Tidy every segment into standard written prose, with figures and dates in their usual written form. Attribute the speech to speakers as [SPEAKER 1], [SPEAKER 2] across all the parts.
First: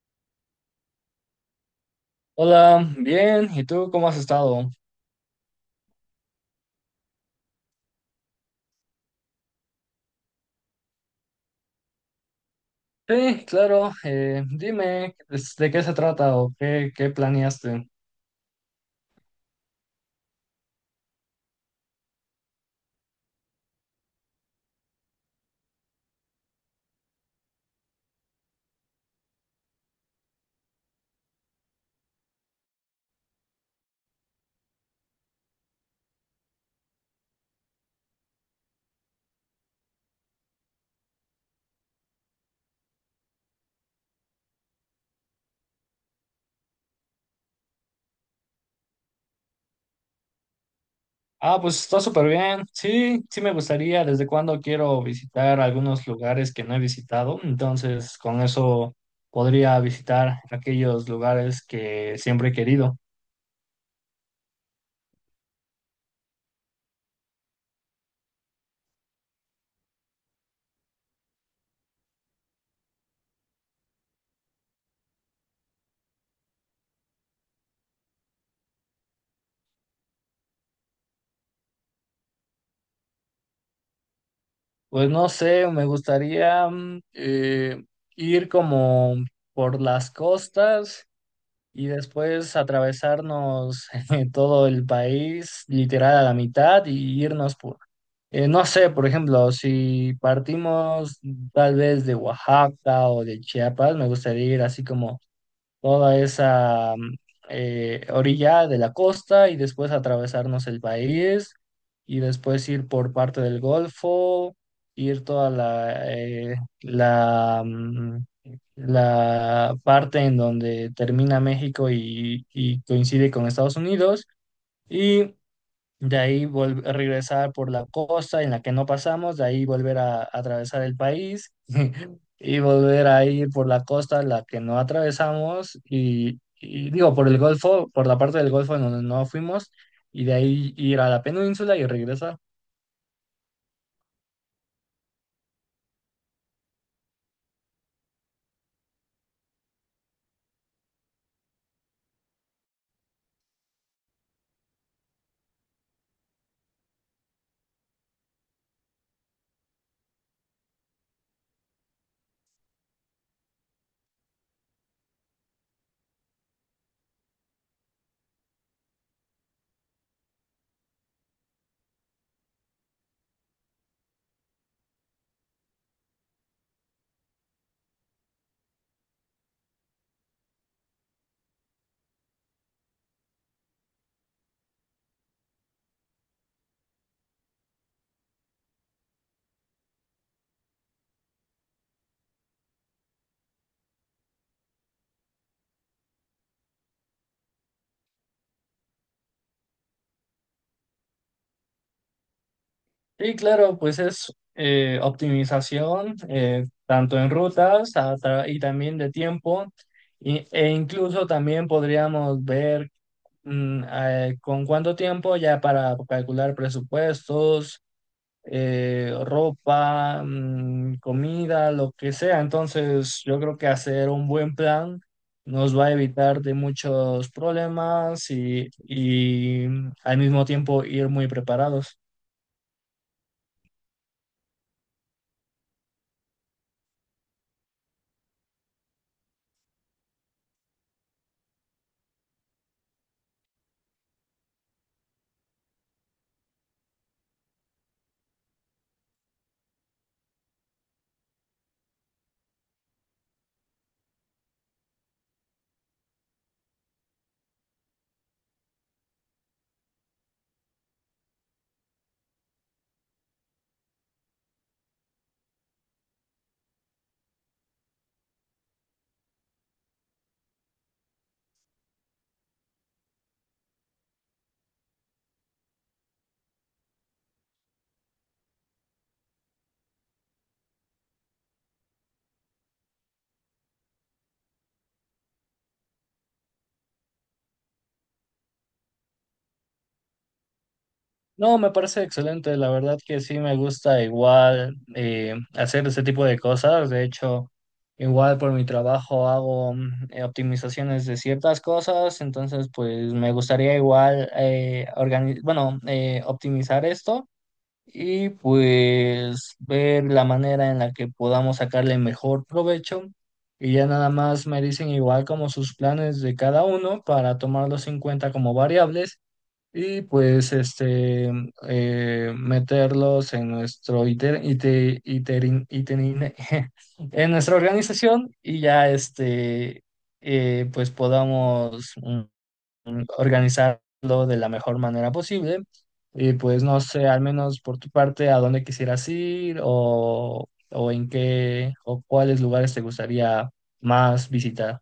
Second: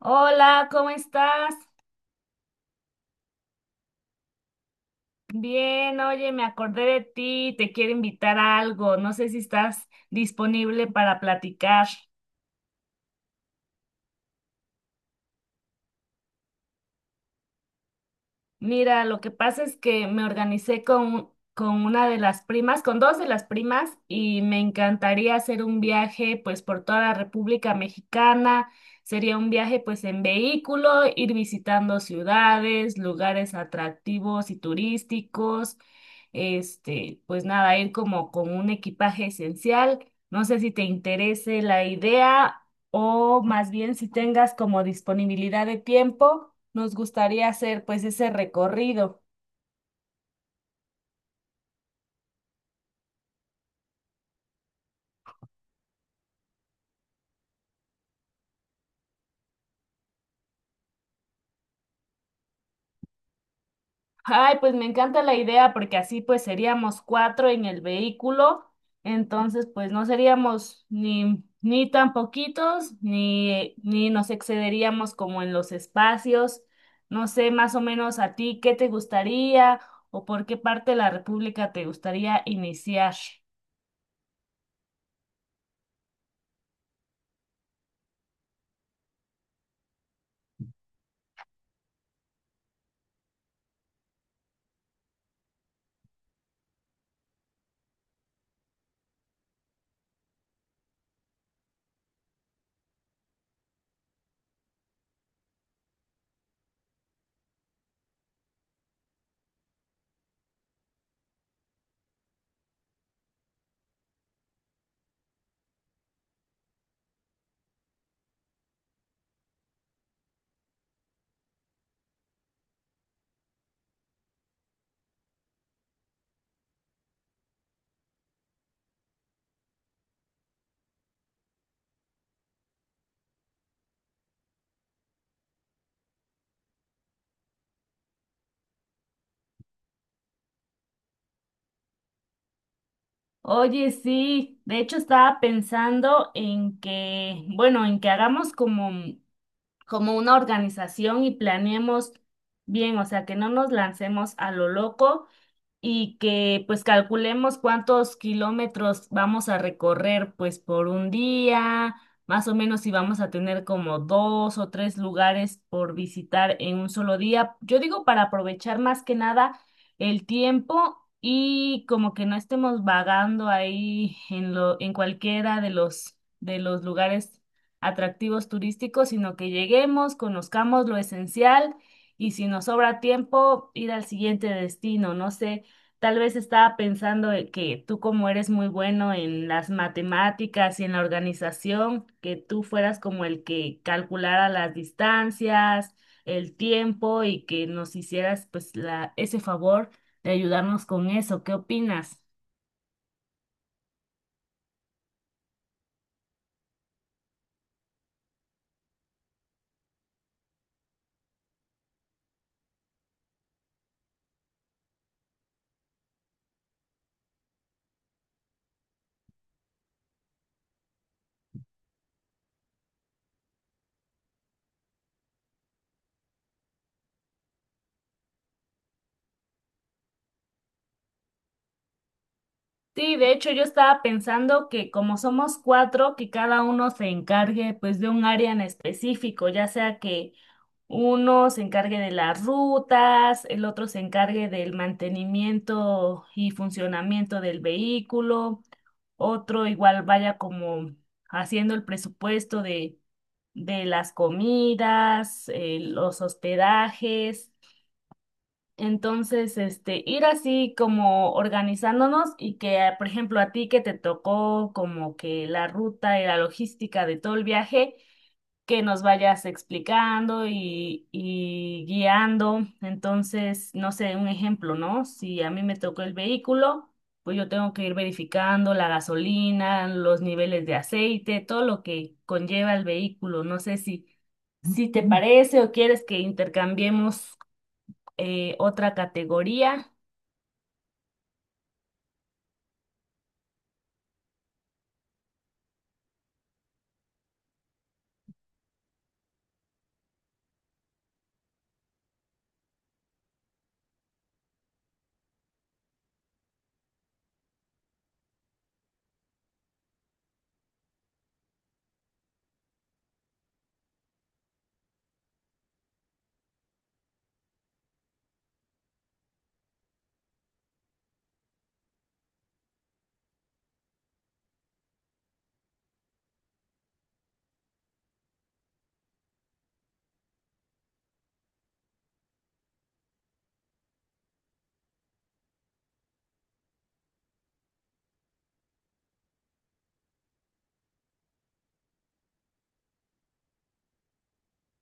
[SPEAKER 1] Hola, ¿cómo estás?
[SPEAKER 2] Hola, bien, ¿y tú cómo has estado?
[SPEAKER 1] Bien, oye, me acordé de ti, te quiero invitar a algo, no sé si estás disponible para platicar.
[SPEAKER 2] Sí, claro, dime pues, de qué se trata o qué planeaste.
[SPEAKER 1] Mira, lo que pasa es que me organicé con una de las primas, con dos de las primas, y me encantaría hacer un viaje pues por toda la República Mexicana. Sería un viaje pues en vehículo, ir visitando ciudades, lugares atractivos y turísticos. Este, pues nada, ir como con un equipaje esencial. No sé si te interese la idea o más bien si tengas como disponibilidad de tiempo, nos gustaría hacer pues ese recorrido.
[SPEAKER 2] Ah, pues está súper bien, sí, sí me gustaría, desde cuándo quiero visitar algunos lugares que no he visitado, entonces con eso podría visitar aquellos lugares que siempre he querido.
[SPEAKER 1] Ay, pues me encanta la idea porque así pues seríamos cuatro en el vehículo, entonces pues no seríamos ni tan poquitos ni nos excederíamos como en los espacios. No sé, más o menos a ti, ¿qué te gustaría o por qué parte de la República te gustaría iniciar?
[SPEAKER 2] Pues no sé, me gustaría ir como por las costas. Y después atravesarnos todo el país, literal a la mitad, y irnos no sé, por ejemplo, si partimos tal vez de Oaxaca o de Chiapas, me gustaría ir así como toda esa orilla de la costa y después atravesarnos el país y después ir por parte del Golfo, ir toda la parte en donde termina México y coincide con Estados Unidos. Y de ahí regresar por la costa en la que no pasamos, de ahí volver a atravesar el país y volver a ir por la costa en la que no atravesamos y digo, por el Golfo, por la parte del Golfo en donde no fuimos y de ahí ir a la península y regresar.
[SPEAKER 1] Oye, sí, de hecho estaba pensando en que, bueno, en que hagamos como una organización y planeemos bien, o sea, que no nos lancemos a lo loco, y que pues calculemos cuántos kilómetros vamos a recorrer pues por un día, más o menos si vamos a tener como dos o tres lugares por visitar en un solo día. Yo digo para aprovechar más que nada el tiempo y como que no estemos vagando ahí en cualquiera de los lugares atractivos turísticos, sino que lleguemos, conozcamos lo esencial y si nos sobra tiempo, ir al siguiente destino. No sé, tal vez estaba pensando en que tú como eres muy bueno en las matemáticas y en la organización, que tú fueras como el que calculara las distancias, el tiempo y que nos hicieras pues ese favor de ayudarnos con eso. ¿Qué opinas?
[SPEAKER 2] Y claro, pues es optimización tanto en rutas y también de tiempo. E incluso también podríamos ver ¿con cuánto tiempo ya para calcular presupuestos, ropa, comida, lo que sea? Entonces, yo creo que hacer un buen plan nos va a evitar de muchos problemas y al mismo tiempo ir muy preparados.
[SPEAKER 1] Sí, de hecho yo estaba pensando que como somos cuatro, que cada uno se encargue pues de un área en específico, ya sea que uno se encargue de las rutas, el otro se encargue del mantenimiento y funcionamiento del vehículo, otro igual vaya como haciendo el presupuesto de las comidas, los hospedajes. Entonces, este, ir así como organizándonos y que, ah, por ejemplo, a ti que te tocó como que la ruta y la logística de todo el viaje, que nos vayas explicando y guiando. Entonces, no sé, un ejemplo, ¿no? Si a mí me tocó el vehículo, pues yo tengo que ir verificando la gasolina, los niveles de aceite, todo lo que conlleva el vehículo. No sé si te, Ujú, parece, o quieres que intercambiemos otra categoría.
[SPEAKER 2] No, me parece excelente, la verdad que sí me gusta igual hacer ese tipo de cosas, de hecho, igual por mi trabajo hago optimizaciones de ciertas cosas, entonces pues me gustaría igual optimizar esto y pues ver la manera en la que podamos sacarle mejor provecho y ya nada más me dicen igual como sus planes de cada uno para tomarlos en cuenta como variables y pues este meterlos en nuestro en nuestra organización y ya este pues podamos organizarlo de la mejor manera posible y pues no sé al menos por tu parte a dónde quisieras ir o en qué o cuáles lugares te gustaría más visitar.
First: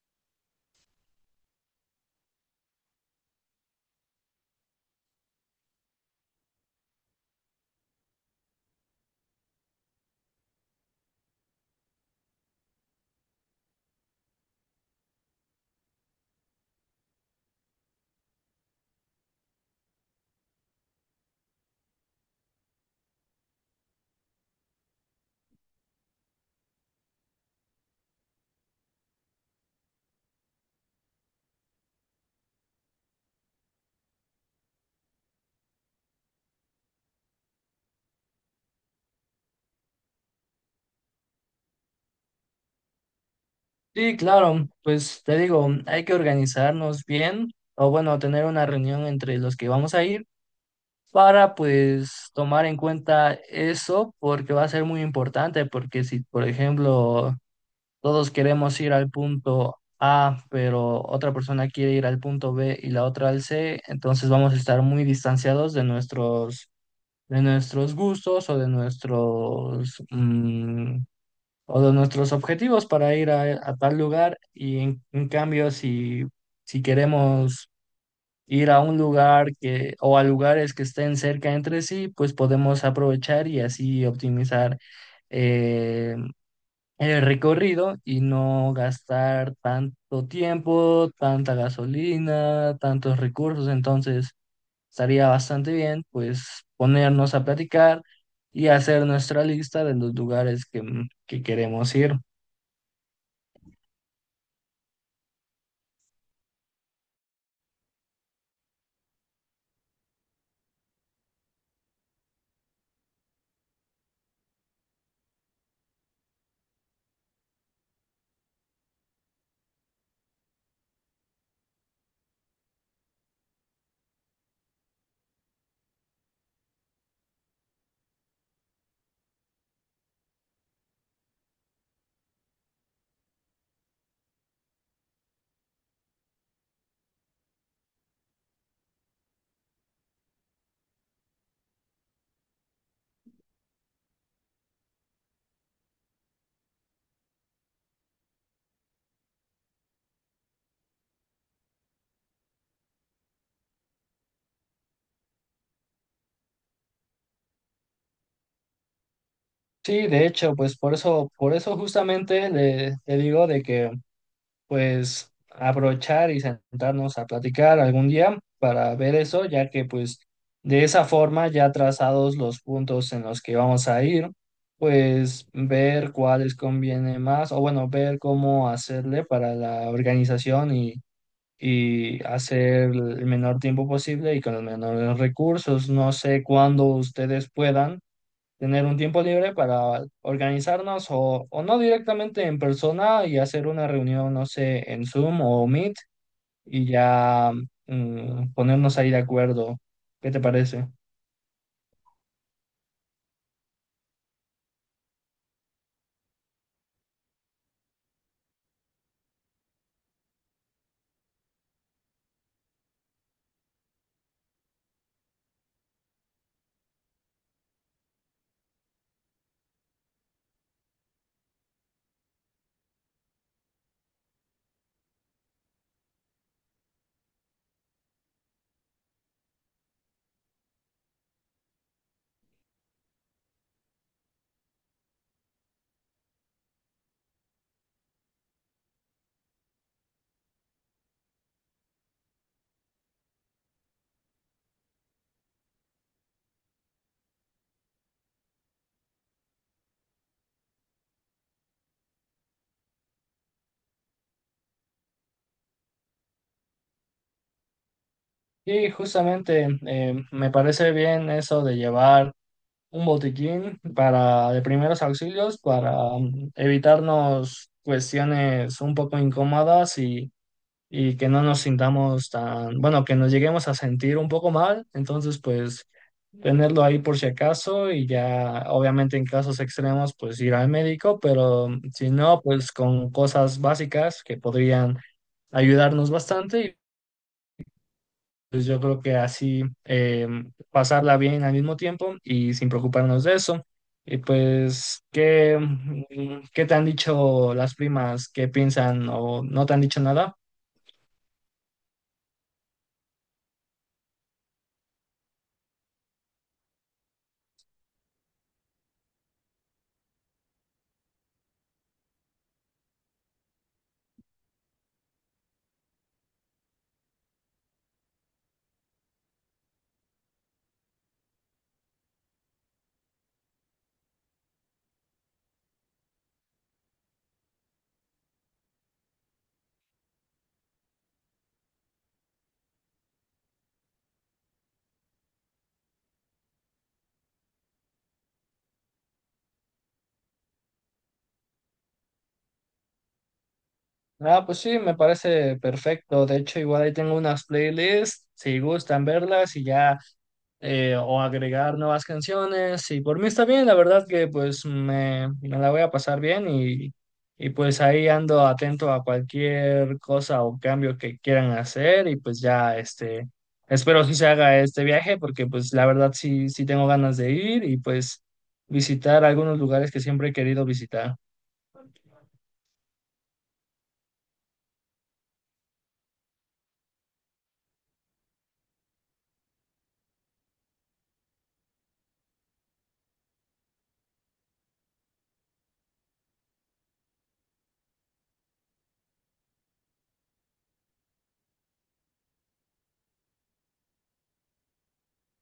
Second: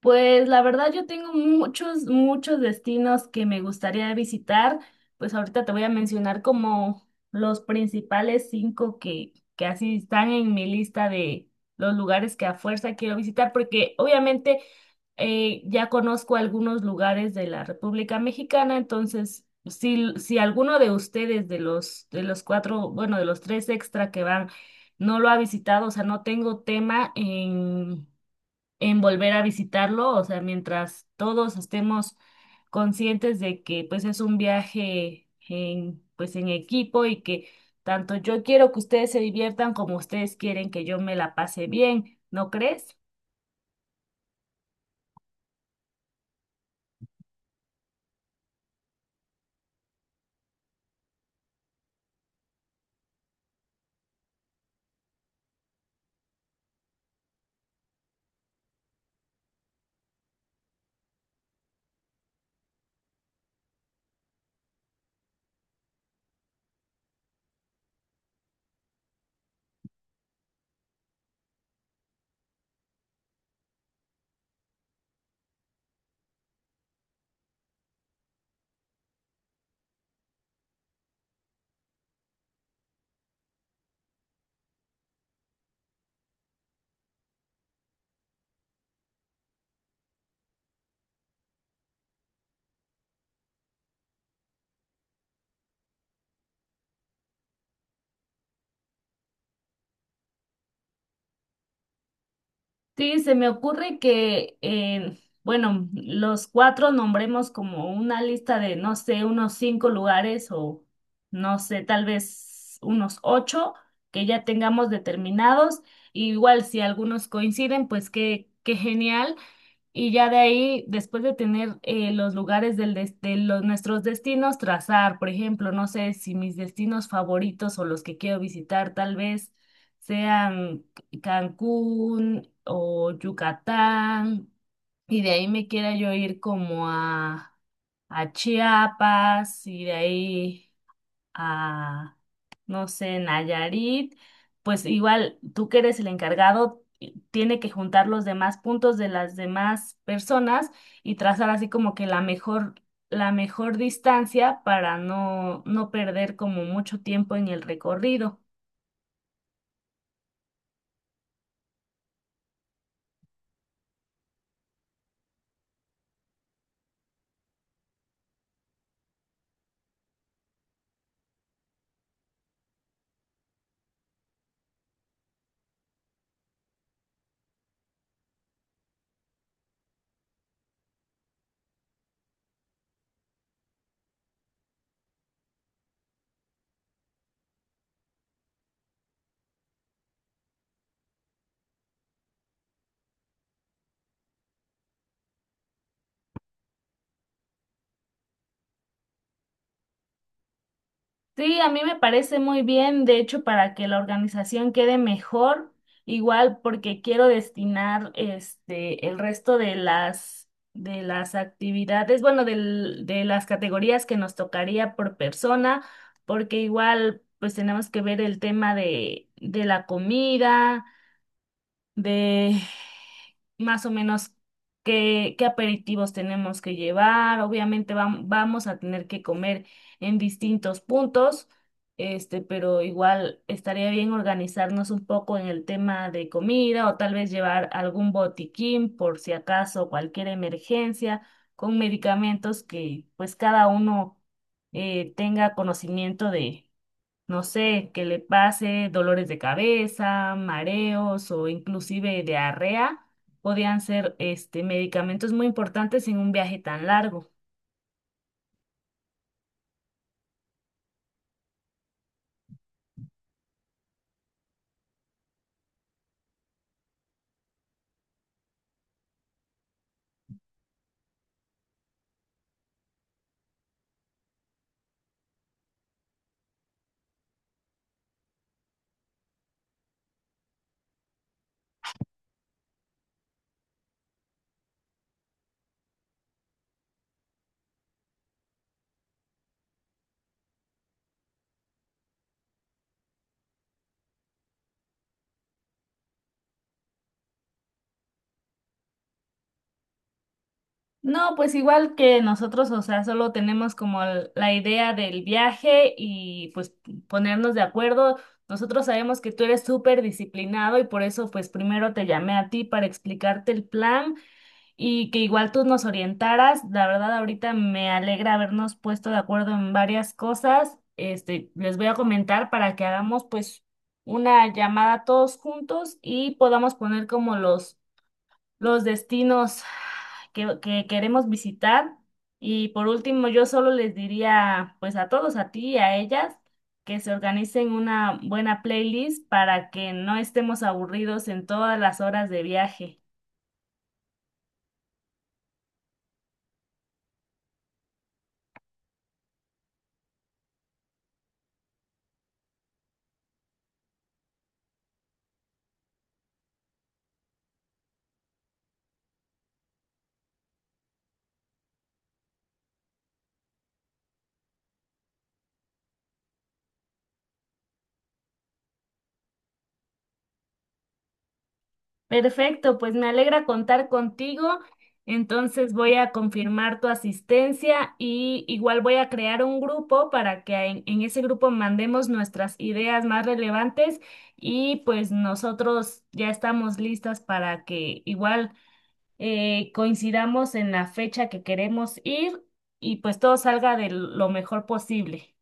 [SPEAKER 1] Pues la verdad yo tengo muchos destinos que me gustaría visitar. Pues ahorita te voy a mencionar como los principales cinco que así están en mi lista de los lugares que a fuerza quiero visitar, porque obviamente ya conozco algunos lugares de la República Mexicana, entonces si, si alguno de ustedes, de los cuatro, bueno, de los tres extra que van, no lo ha visitado, o sea, no tengo tema en volver a visitarlo, o sea, mientras todos estemos conscientes de que pues es un viaje en pues en equipo y que tanto yo quiero que ustedes se diviertan como ustedes quieren que yo me la pase bien, ¿no crees?
[SPEAKER 2] Sí, claro, pues te digo, hay que organizarnos bien o bueno, tener una reunión entre los que vamos a ir para pues tomar en cuenta eso porque va a ser muy importante porque si, por ejemplo, todos queremos ir al punto A, pero otra persona quiere ir al punto B y la otra al C, entonces vamos a estar muy distanciados de nuestros gustos o de nuestros o de nuestros objetivos para ir a tal lugar y en cambio si, si queremos ir a un lugar que o a lugares que estén cerca entre sí, pues podemos aprovechar y así optimizar eh, el recorrido y no gastar tanto tiempo, tanta gasolina, tantos recursos. Entonces, estaría bastante bien, pues, ponernos a platicar y hacer nuestra lista de los lugares que queremos ir.
[SPEAKER 1] Sí, se me ocurre que, bueno, los cuatro nombremos como una lista de, no sé, unos cinco lugares o, no sé, tal vez unos ocho que ya tengamos determinados. Y igual si algunos coinciden, pues qué, qué genial. Y ya de ahí, después de tener los lugares de los, nuestros destinos, trazar, por ejemplo, no sé si mis destinos favoritos o los que quiero visitar tal vez sean Cancún o Yucatán, y de ahí me quiera yo ir como a Chiapas, y de ahí a, no sé, Nayarit, pues igual tú que eres el encargado, tiene que juntar los demás puntos de las demás personas y trazar así como que la mejor distancia para no, no perder como mucho tiempo en el recorrido.
[SPEAKER 2] Sí, de hecho, pues por eso justamente le digo de que pues aprovechar y sentarnos a platicar algún día para ver eso, ya que pues de esa forma ya trazados los puntos en los que vamos a ir, pues ver cuáles conviene más o bueno, ver cómo hacerle para la organización y hacer el menor tiempo posible y con los menores recursos. No sé cuándo ustedes puedan tener un tiempo libre para organizarnos o no directamente en persona y hacer una reunión, no sé, en Zoom o Meet y ya ponernos ahí de acuerdo. ¿Qué te parece?
[SPEAKER 1] Sí, a mí me parece muy bien, de hecho, para que la organización quede mejor, igual porque quiero destinar este el resto de las actividades, bueno, de las categorías que nos tocaría por persona, porque igual pues tenemos que ver el tema de la comida, de más o menos qué, qué aperitivos tenemos que llevar. Obviamente vamos a tener que comer en distintos puntos, este, pero igual estaría bien organizarnos un poco en el tema de comida o tal vez llevar algún botiquín por si acaso cualquier emergencia con medicamentos que pues cada uno tenga conocimiento, no sé, que le pase dolores de cabeza, mareos o inclusive diarrea, podían ser este, medicamentos muy importantes en un viaje tan largo.
[SPEAKER 2] Y justamente me parece bien eso de llevar un botiquín para de primeros auxilios para evitarnos cuestiones un poco incómodas y que no nos sintamos tan, bueno, que nos lleguemos a sentir un poco mal, entonces pues tenerlo ahí por si acaso y ya obviamente en casos extremos pues ir al médico, pero si no pues con cosas básicas que podrían ayudarnos bastante y pues yo creo que así pasarla bien al mismo tiempo y sin preocuparnos de eso. Y pues, ¿ qué te han dicho las primas? ¿Qué piensan o no te han dicho nada?
[SPEAKER 1] No, pues igual que nosotros, o sea, solo tenemos como la idea del viaje y pues ponernos de acuerdo. Nosotros sabemos que tú eres súper disciplinado y por eso pues primero te llamé a ti para explicarte el plan y que igual tú nos orientaras. La verdad, ahorita me alegra habernos puesto de acuerdo en varias cosas. Este, les voy a comentar para que hagamos pues una llamada todos juntos y podamos poner como los destinos que queremos visitar. Y por último, yo solo les diría pues a todos, a ti y a ellas, que se organicen una buena playlist para que no estemos aburridos en todas las horas de viaje.
[SPEAKER 2] Ah, pues sí, me parece perfecto. De hecho, igual ahí tengo unas playlists, si gustan verlas y ya, o agregar nuevas canciones. Y por mí está bien, la verdad que pues me la voy a pasar bien y pues ahí ando atento a cualquier cosa o cambio que quieran hacer y pues ya, este, espero que se haga este viaje porque pues la verdad sí, sí tengo ganas de ir y pues visitar algunos lugares que siempre he querido visitar.
[SPEAKER 1] Perfecto, pues me alegra contar contigo. Entonces voy a confirmar tu asistencia y igual voy a crear un grupo para que en ese grupo mandemos nuestras ideas más relevantes y pues nosotros ya estamos listas para que igual coincidamos en la fecha que queremos ir y pues todo salga de lo mejor posible.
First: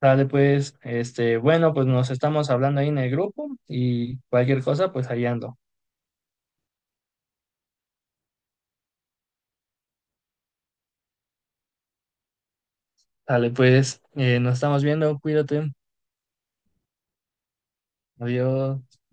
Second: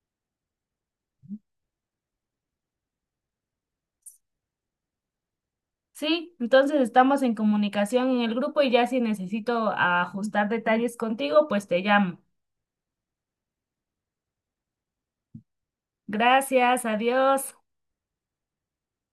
[SPEAKER 2] Dale, pues, este, bueno, pues nos estamos hablando ahí en el grupo y cualquier cosa, pues ahí ando.
[SPEAKER 1] Sí, entonces estamos en comunicación en el grupo y ya si necesito ajustar detalles contigo, pues te llamo.
[SPEAKER 2] Dale, pues, nos estamos viendo, cuídate,
[SPEAKER 1] Gracias, adiós.
[SPEAKER 2] adiós.